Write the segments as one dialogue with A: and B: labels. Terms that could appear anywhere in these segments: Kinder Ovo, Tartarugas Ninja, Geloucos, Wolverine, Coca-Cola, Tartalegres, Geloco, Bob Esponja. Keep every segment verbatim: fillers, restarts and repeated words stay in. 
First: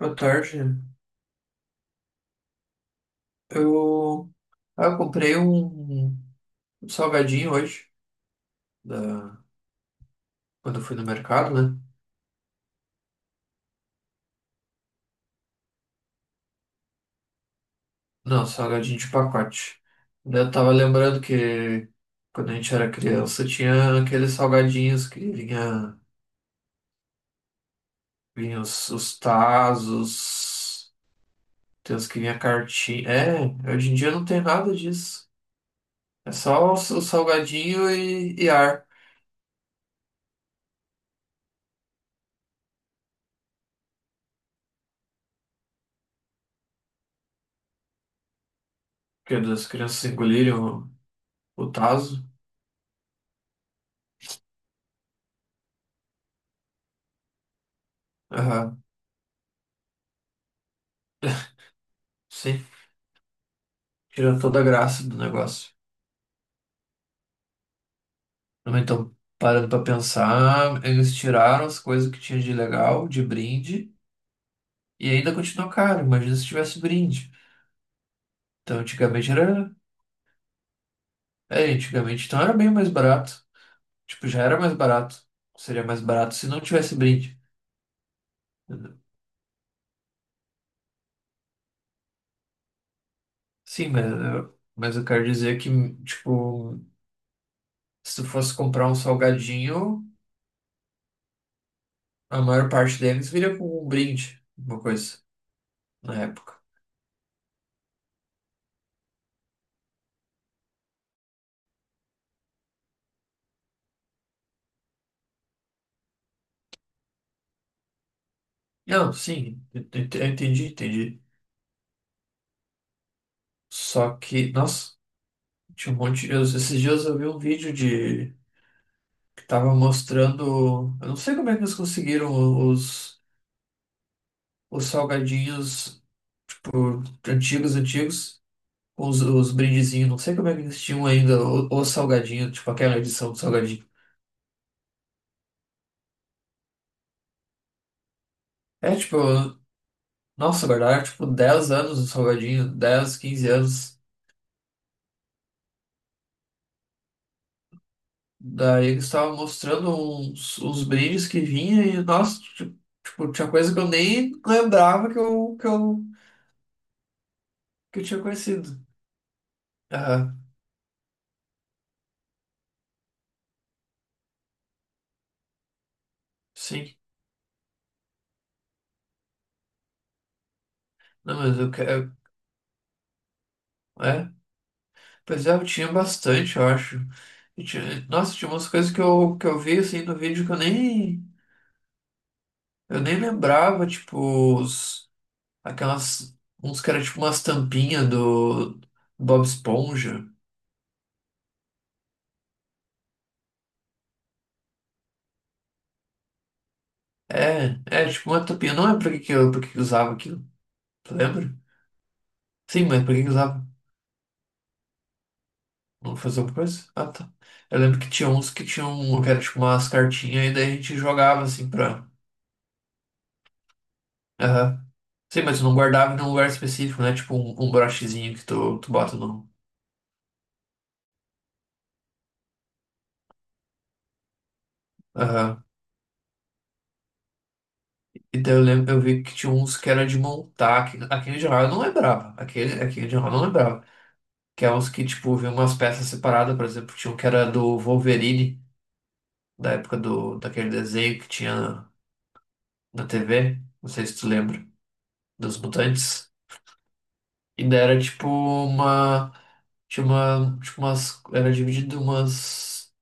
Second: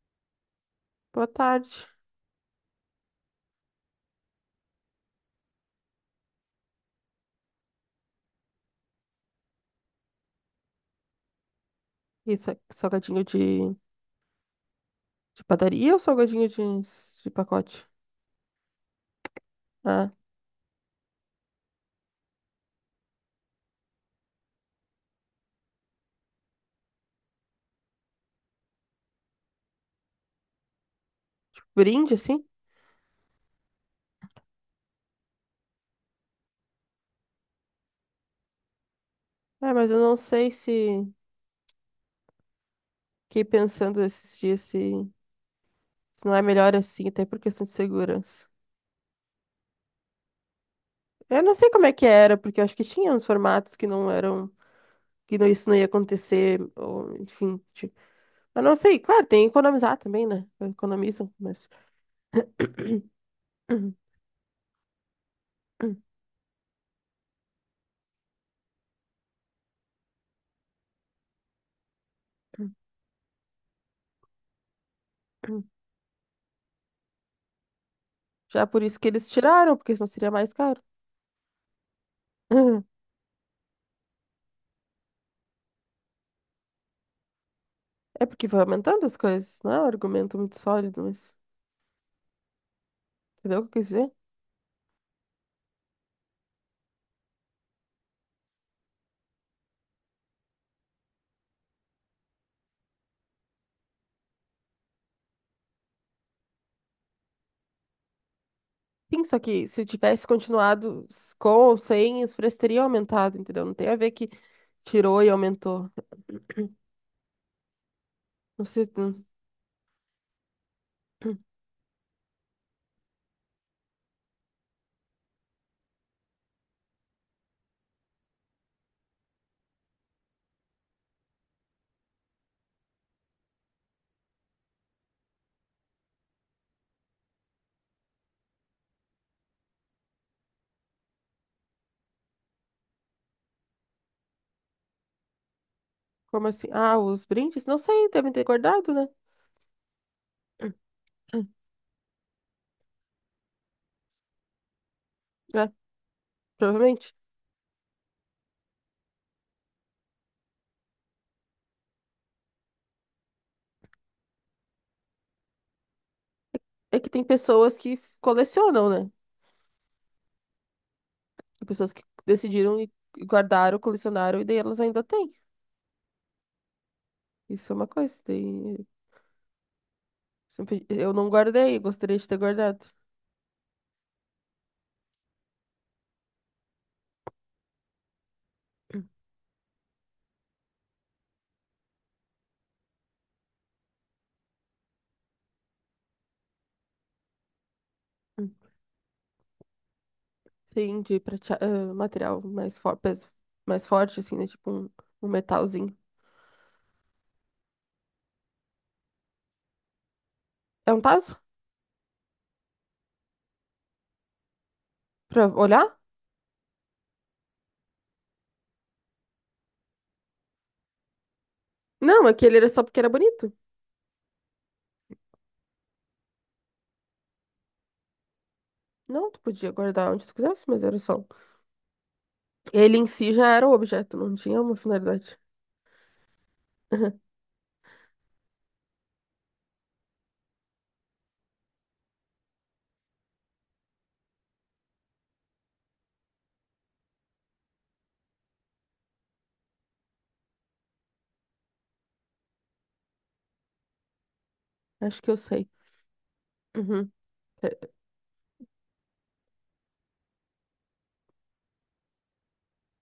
A: Boa tarde.
B: Boa tarde.
A: Eu, ah, eu comprei um, um salgadinho hoje, da, quando eu fui no mercado, né?
B: Isso, é salgadinho de, de padaria ou salgadinho de, de pacote?
A: Não, salgadinho de pacote.
B: Ah,
A: Daí Eu tava lembrando que quando a gente era criança tinha aqueles salgadinhos que vinha, vinha os, os Tazos, tem os
B: brinde,
A: que vinha
B: assim?
A: cartinha. É, hoje em dia não tem nada disso. É só o, s- o salgadinho e, e ar,
B: É, mas eu não sei se... Fiquei pensando esses dias se, se não é melhor assim, até por questão de segurança.
A: porque as crianças engolirem o,
B: Eu não sei
A: o
B: como é que
A: Tazo.
B: era, porque eu acho que tinha uns formatos que não eram... Que não, isso não ia acontecer, ou, enfim. Tipo, eu não
A: Aham,
B: sei. Claro, tem que economizar também, né? Economizam, mas...
A: sim. Tirou toda a graça do negócio. Mas Então, parando pra pensar, eles tiraram as coisas que tinha de legal, de brinde, e ainda continuou caro. Imagina se tivesse brinde.
B: Já
A: Então,
B: por isso que eles
A: antigamente era.
B: tiraram, porque senão seria mais caro.
A: É, antigamente então era bem mais barato. Tipo, já era mais barato. Seria mais barato se não tivesse brinde.
B: É porque vai aumentando as coisas, não é um argumento muito sólido, mas entendeu o que eu quis
A: Sim, mas,
B: dizer?
A: eu- mas eu quero dizer que, tipo, se tu fosse comprar um salgadinho, a maior parte deles viria com um brinde, uma coisa, na época.
B: Sim, só que se tivesse continuado s- com ou sem, os preços teriam aumentado, entendeu? Não tem a ver que tirou e aumentou. Não sei,
A: Não,
B: não-
A: sim, eu eu eu entendi, entendi. Só que, nossa, tinha um monte de. Esses dias eu vi um vídeo de. Que tava mostrando. Eu não sei como é que eles conseguiram os, os salgadinhos antigos, antigos, com os, os brindezinhos. Não sei como é que eles tinham ainda o- os salgadinhos, tipo aquela edição do salgadinho.
B: Como assim? Ah, os brindes? Não sei, devem ter guardado,
A: É
B: né?
A: tipo, nossa, guardaram tipo dez anos o salgadinho, dez quinze anos.
B: É, provavelmente.
A: Daí eles estavam mostrando uns, uns brindes que vinha e, nossa, ti- tipo, tinha coisa que eu nem lembrava que eu, que eu
B: É que tem pessoas que
A: que eu
B: f-
A: tinha conhecido.
B: colecionam, né?
A: Ah,
B: Tem pessoas que decidiram e e guardaram, colecionaram, e daí elas ainda têm.
A: sim.
B: Isso é uma coisa. Daí... sempre- Eu não
A: Não, mas eu
B: guardei, eu
A: quero.
B: gostaria de ter guardado.
A: É. Pois é, eu tinha bastante, eu acho. E tinha- Nossa, tinha umas coisas que eu, que eu vi assim no vídeo que eu nem. Eu nem lembrava, tipo, os, aquelas. Uns que eram tipo umas tampinhas do Bob Esponja.
B: Sim, de pratea- ah, material mais, for... pes- mais forte, assim, né? Tipo um, um metalzinho.
A: É, é, tipo uma tampinha. Não é pra que que eu, pra que que eu usava aquilo.
B: É um
A: Tu
B: tazo?
A: lembra? Sim, mas pra que que eu usava?
B: Pra olhar?
A: Não fazer alguma coisa? Ah, tá. Eu lembro que tinha uns que tinham. Que era tipo umas cartinhas e daí a gente jogava assim pra.
B: Não, aquele era só porque era bonito.
A: Aham. Sim, mas tu não guardava num lugar específico, né? Tipo um, um brochezinho que tu, tu bota
B: Não, tu
A: no.
B: podia guardar onde tu quisesse, mas era só. Ele em si já era o objeto, não tinha uma finalidade.
A: Aham. E daí eu lembro, eu vi que tinha uns que era de montar. que- Aquele de Hall eu não lembrava. Aquele, aquele de Hall eu não lembrava. Que é uns que, tipo, vinham umas peças separadas, por exemplo, tinha um que era do Wolverine, da época do, daquele desenho que tinha na T V. Não sei se tu lembra,
B: Acho que eu
A: dos
B: sei.
A: mutantes.
B: Uhum.
A: E
B: É,
A: daí era tipo uma. Tinha uma. Tipo umas. Era dividido em umas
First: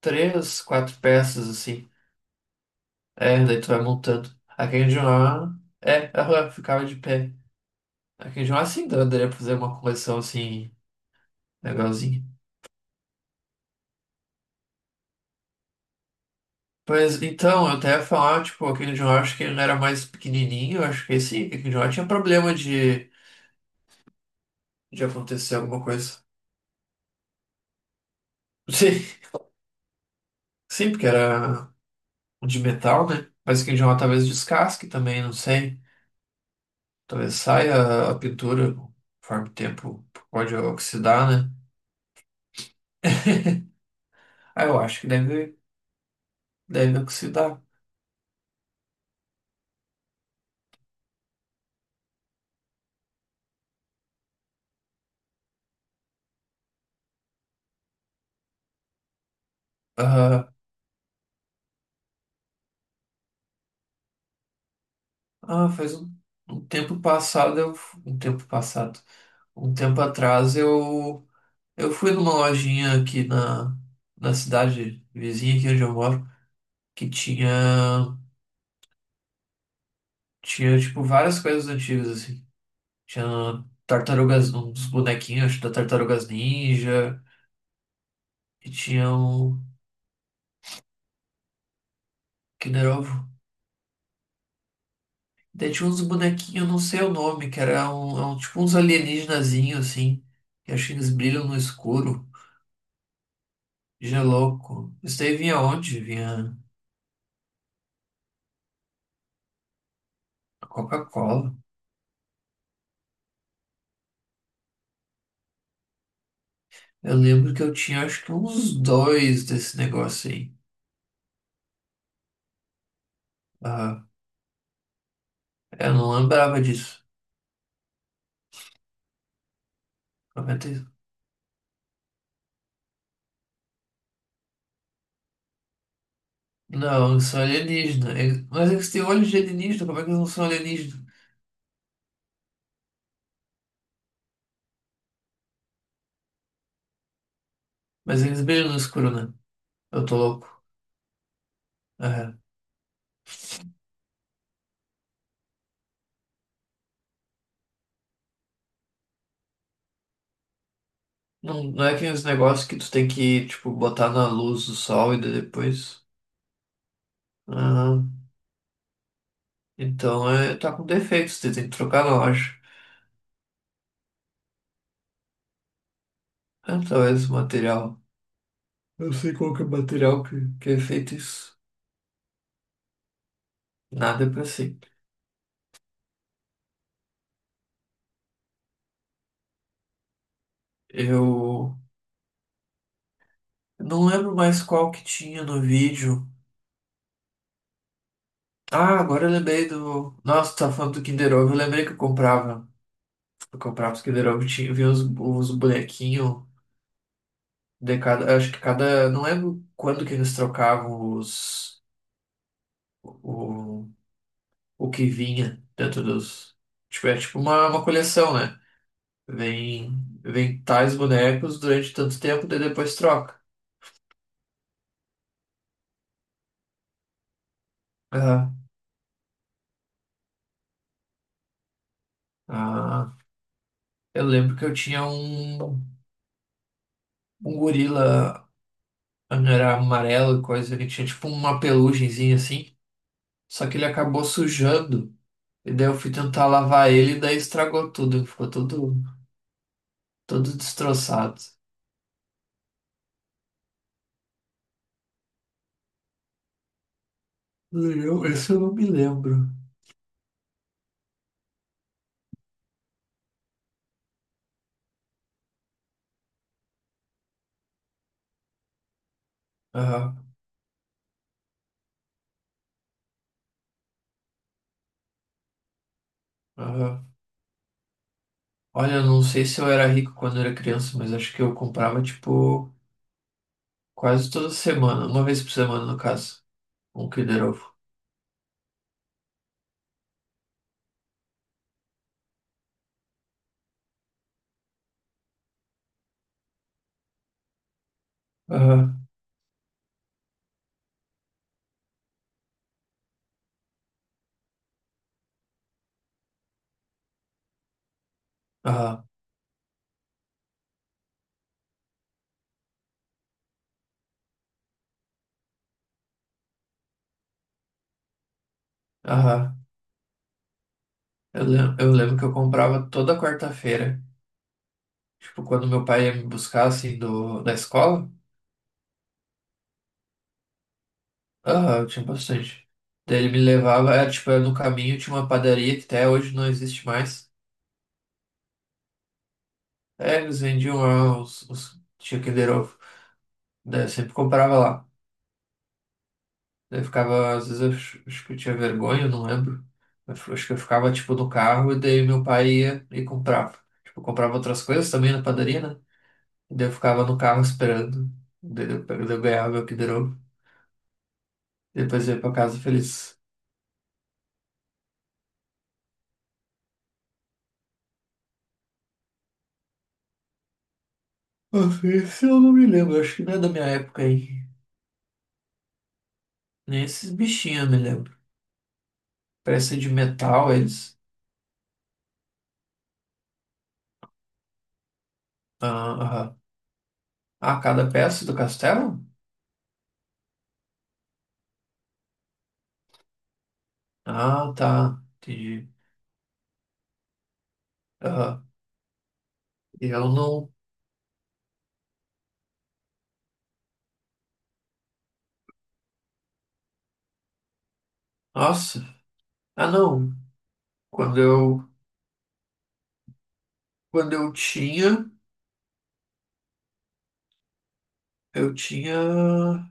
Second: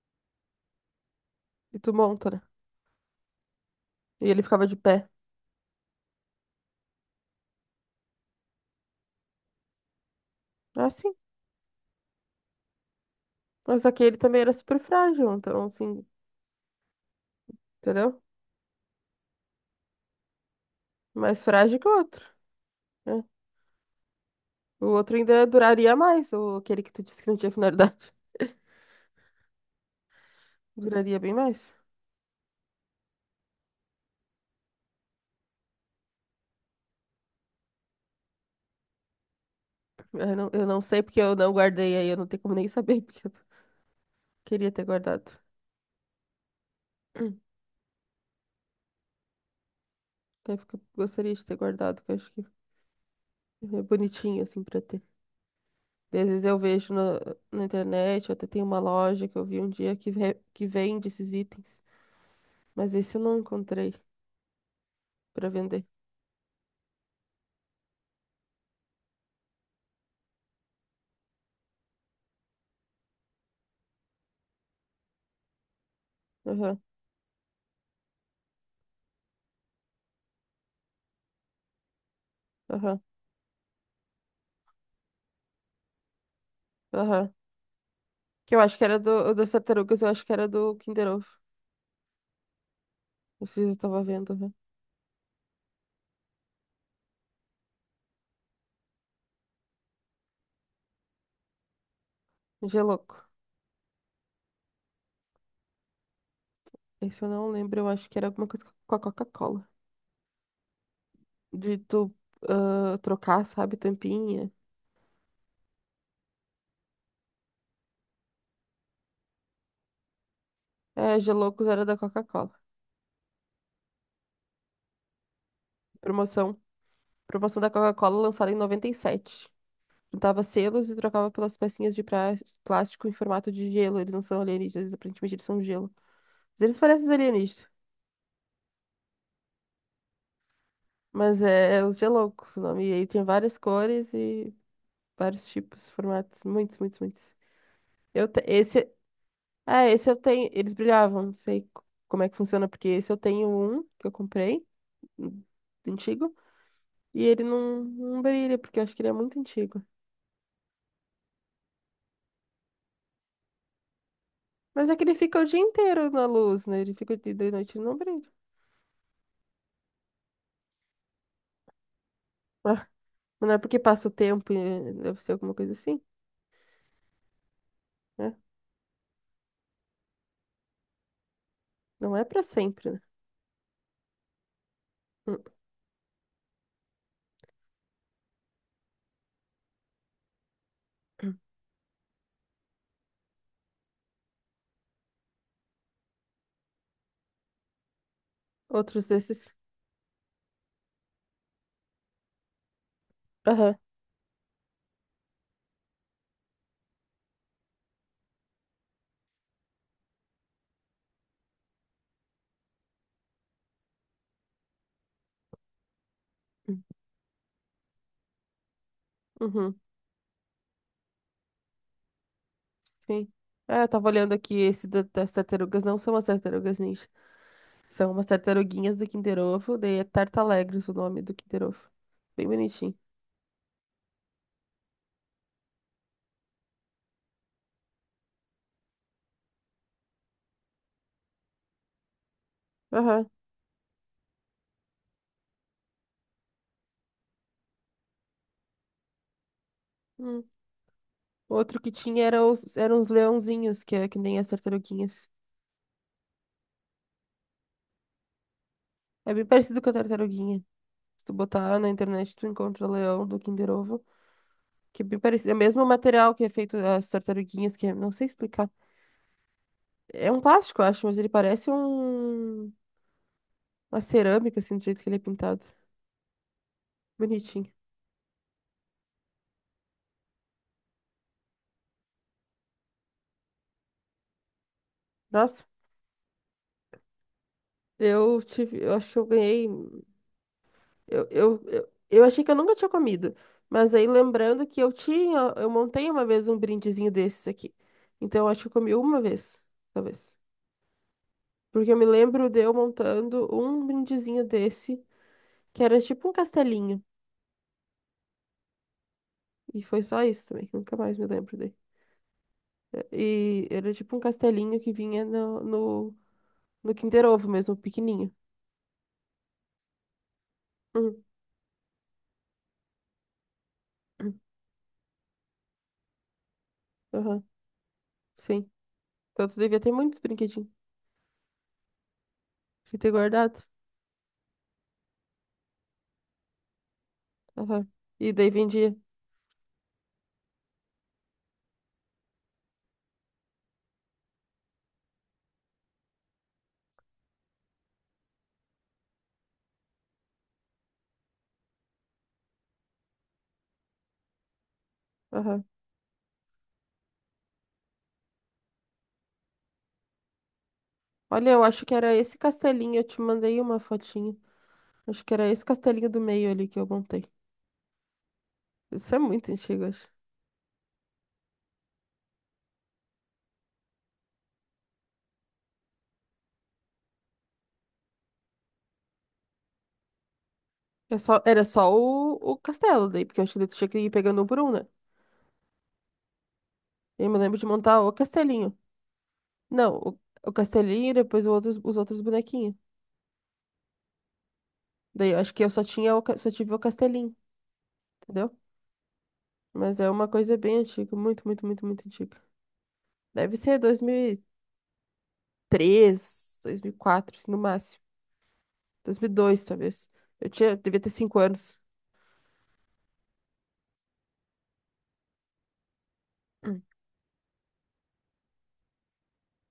A: três, quatro peças,
B: e
A: assim.
B: tu monta, né?
A: É, daí tu vai
B: E
A: montando.
B: ele ficava
A: A
B: de pé.
A: Kenjo-A, é, ela ficava de pé. A Kenjo-A sim, daria pra fazer uma coleção assim,
B: Ah, sim.
A: legalzinha.
B: Mas aquele também era super frágil, então, assim,
A: Pois então, eu até ia
B: entendeu?
A: falar, tipo, a Kenjo-A acho que ele era mais pequenininho, eu acho que
B: Mais
A: esse, a
B: frágil que
A: Kenjo-A
B: o
A: tinha
B: outro,
A: problema de,
B: né? O
A: de
B: outro ainda
A: acontecer alguma
B: duraria
A: coisa.
B: mais, ou aquele que tu disse que não tinha finalidade.
A: Sim, sim, porque
B: Duraria bem
A: era
B: mais.
A: de metal, né? Mas a Kenjo-A talvez descasque também, não sei. Talvez saia a pintura, conforme o tempo
B: Eu não,
A: pode
B: eu não sei porque
A: oxidar,
B: eu
A: né?
B: não guardei aí, eu não tenho como nem saber porque eu
A: Ah,
B: queria
A: eu
B: ter
A: acho que
B: guardado.
A: deve. Deve oxidar.
B: Até porque gostaria de ter guardado, que eu acho que é bonitinho assim pra ter. Às vezes eu vejo na, na internet, até tem uma loja que eu vi um dia que, ve-
A: Ah,
B: que vende esses itens, mas esse eu não encontrei pra
A: ah,
B: vender.
A: faz um, um tempo passado, eu, um tempo passado, um tempo atrás eu, eu fui numa lojinha aqui na, na cidade vizinha aqui onde eu moro,
B: Aham,
A: que tinha, tinha tipo várias coisas antigas assim.
B: aham,
A: Tinha tartarugas, uns bonequinhos acho, da Tartarugas Ninja.
B: aham. Que eu
A: E
B: acho que era
A: tinha
B: do, o das
A: um
B: tartarugas, eu acho que era do Kinder Ovo.
A: Kinder Ovo.
B: Não sei se eu tava vendo, aham.
A: Daí tinha uns bonequinhos, eu não sei o nome, que era um, é um- tipo uns alienígenazinhos, assim. Que acho que eles brilham no escuro.
B: Gelouco.
A: Geloco. Isso daí vinha onde? Vinha
B: Esse eu não lembro, eu acho que era alguma coisa com a Coca-Cola.
A: a Coca-Cola.
B: De tu ah, trocar, sabe, tampinha.
A: Eu lembro que eu tinha acho que uns dois desse negócio aí.
B: É, Geloucos era da Coca-Cola.
A: Ah, eu não
B: Promoção.
A: lembrava disso.
B: Promoção da Coca-Cola lançada em noventa e sete. Juntava
A: noventa e-
B: selos e trocava pelas pecinhas de pra- plástico em formato de gelo. Eles não são alienígenas, aparentemente eles são gelo. Mas eles parecem os
A: Não, eles são
B: alienígenas,
A: alienígenas. Mas eles têm olhos de alienígena, como é que eles não são alienígenas?
B: mas é, é os Geloucos o nome. E aí tinha várias cores e vários tipos, formatos. Muitos, muitos, muitos.
A: Mas
B: Eu
A: eles
B: te-
A: brilham no
B: Esse...
A: escuro, né?
B: Ah,
A: Eu
B: esse eu
A: tô
B: tenho.
A: louco.
B: Eles brilhavam, não sei co- como é que
A: É.
B: funciona, porque esse eu tenho um que eu comprei, um antigo. E ele não, não brilha, porque eu acho que ele é muito antigo.
A: Não, não é aqueles negócios que tu tem que, tipo, botar na luz do
B: Mas é que
A: sol
B: ele
A: e daí
B: fica o dia
A: depois.
B: inteiro na luz, né? Ele fica de de noite e não
A: Ah,
B: brilha.
A: então é, tá com defeito, você tem que trocar na loja.
B: Ah, mas não é porque passa o tempo e eh, deve ser alguma coisa assim,
A: Ah, talvez o material.
B: né?
A: Eu sei qual que é o material que, que é feito isso.
B: Não é pra sempre, né?
A: Nada é pra sempre.
B: Hum,
A: Eu não lembro mais qual que tinha no vídeo. Ah,
B: outros
A: agora eu
B: desses.
A: lembrei do. Nossa, tá falando do Kinder Ovo. Eu lembrei que eu comprava. Eu
B: Aham.
A: comprava os Kinder Ovo, tinha, vinha uns, uns bonequinhos de cada. Acho que cada. Não lembro quando que eles trocavam os. o, o que vinha dentro dos. Tipo, é tipo uma, uma coleção, né?
B: Uhum,
A: Vem, vem tais bonecos durante tanto tempo, daí depois
B: sim.
A: troca.
B: É, eu tava olhando aqui esse da- das tartarugas, não são as tartarugas ninja. São umas
A: Aham.
B: tartaruguinhas do Kinder Ovo, daí é Tartalegres o nome do Kinder Ovo. Bem bonitinho.
A: Ah, eu lembro que eu tinha um, um gorila, era amarelo e coisa, ele tinha tipo uma pelugenzinha assim,
B: Aham.
A: só que ele acabou sujando. E daí eu fui tentar lavar ele e daí estragou tudo, ficou todo,
B: Hum.
A: todo destroçado.
B: Outro que tinha era os, eram os leãozinhos, que é que nem as tartaruguinhas.
A: Eu, esse eu não me
B: É bem
A: lembro.
B: parecido com a tartaruguinha. Se tu botar na internet, tu encontra o leão do Kinder Ovo, que é bem parecido. É o mesmo material que é feito as tartaruguinhas, que é, não sei explicar.
A: Aham,
B: É um plástico, eu acho, mas ele parece um, uma cerâmica, assim, do jeito que ele é pintado.
A: aham.
B: Bonitinho.
A: Olha, eu não sei se eu era rico quando eu era criança, mas acho que eu comprava, tipo, quase toda semana, uma vez por
B: Nossa,
A: semana, no caso, um Kinder Ovo.
B: eu tive, eu acho que eu ganhei. Eu, eu, eu, eu achei que eu nunca tinha comido. Mas aí lembrando que eu tinha, eu montei uma vez um brindezinho desses aqui. Então eu acho que eu comi
A: Aham,
B: uma vez, talvez. Porque eu me lembro de eu montando um brindezinho desse, que era tipo um castelinho.
A: aham,
B: E foi só isso também, que eu nunca mais me lembro dele. É, e era tipo um castelinho que vinha no, no, no Kinder Ovo mesmo, pequenininho.
A: aham.
B: Uhum.
A: Eu lembro, eu lembro que eu comprava toda quarta-feira,
B: Uhum.
A: tipo, quando meu pai ia me buscar, assim,
B: Aham,
A: do, da escola.
B: sim. Então tu devia ter muitos brinquedinhos.
A: Aham, eu tinha bastante.
B: Devia ter
A: Daí ele me
B: guardado.
A: levava, era, tipo, era no caminho, tinha uma padaria que até hoje não existe mais.
B: Aham. E daí vendia.
A: É, eles vendiam lá os, os, tinha Kinder Ovo. Daí eu sempre comprava lá. Daí Eu ficava, às vezes eu acho acho que eu tinha vergonha, eu não lembro. Eu f- acho que eu ficava, tipo, no carro e daí meu pai ia e comprava. Tipo, eu comprava outras coisas também na padaria,
B: Aham.
A: né? E daí eu ficava no carro esperando. Daí eu, pe- daí eu ganhava meu Kinder Ovo.
B: Olha, eu acho que
A: Depois
B: era
A: eu ia pra
B: esse
A: casa
B: castelinho, eu te
A: feliz.
B: mandei uma fotinha. Acho que era esse castelinho do meio ali que eu montei. Isso é muito antigo, acho.
A: Nossa, esse eu não me lembro, acho que não é da minha época aí. Nem esses bichinhos eu me lembro. Peça de metal, eles.
B: É só- era só o, o castelo daí, porque eu acho que daí tu tinha que ir pegando um por um, né?
A: Ah, aham.
B: Eu me lembro
A: Ah,
B: de
A: cada
B: montar o
A: peça do
B: castelinho.
A: castelo?
B: Não, o, o castelinho e depois o outros, os outros bonequinhos.
A: Ah, tá.
B: Daí eu acho que
A: Entendi.
B: eu só tinha o, ca- só tive o castelinho,
A: Aham.
B: entendeu? Mas
A: Eu
B: é uma
A: não.
B: coisa bem antiga, muito, muito, muito, muito antiga. Deve ser dois mil e três, dois mil e quatro, assim, no máximo.
A: Nossa.
B: Dois mil e dois
A: Ah,
B: talvez.
A: não.
B: Eu tinha, devia ter
A: Quando
B: cinco
A: eu
B: anos.
A: Quando eu tinha, eu tinha,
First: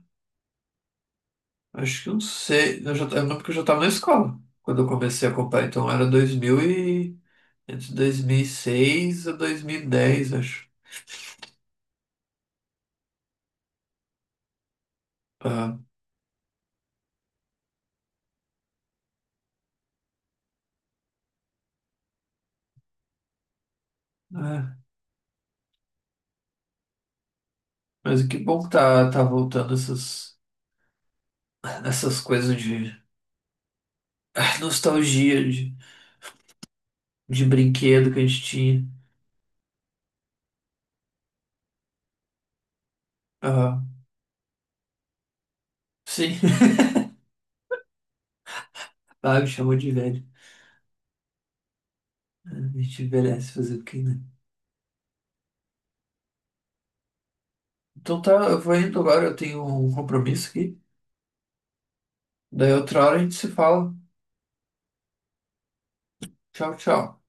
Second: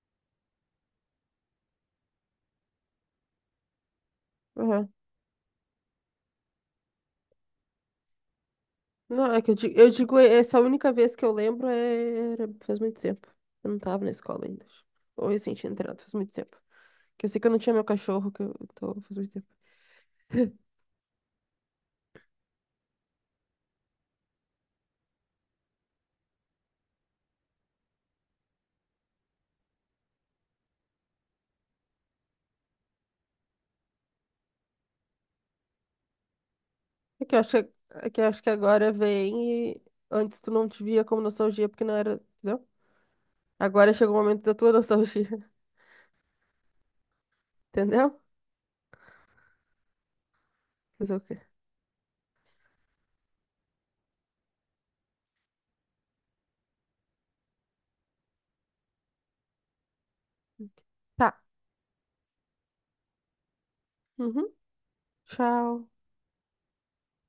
A: acho que uns seis, eu já, eu lembro que eu já estava na escola quando eu
B: Hum.
A: comecei a comprar, então era dois mil e, entre dois mil e seis
B: Não,
A: a
B: é que eu digo, eu digo,
A: dois mil e dez,
B: essa
A: acho.
B: única vez que eu lembro é... era- faz muito tempo. Eu não tava na escola ainda. Ou recente tinha
A: Tá.
B: entrado, faz muito tempo. Que eu sei que eu não tinha meu cachorro, que eu tô faz muito tempo.
A: É. Mas que bom que tá, tá voltando essas, essas coisas de ah, nostalgia, de,
B: É que eu
A: de
B: acho que, é
A: brinquedo
B: que
A: que
B: eu
A: a
B: acho
A: gente
B: que
A: tinha.
B: agora vem e antes tu não te via como nostalgia, porque não era, entendeu?
A: Ah,
B: Agora chegou o momento da tua nostalgia,
A: sim,
B: entendeu?
A: ah, me chamou de velho.
B: Fazer o quê?
A: A gente envelhece fazer o quê, né? Então tá, eu vou indo agora, eu tenho um compromisso aqui.
B: Tá.
A: Daí outra hora a gente se fala.
B: Uhum. Tchau.
A: Tchau, tchau.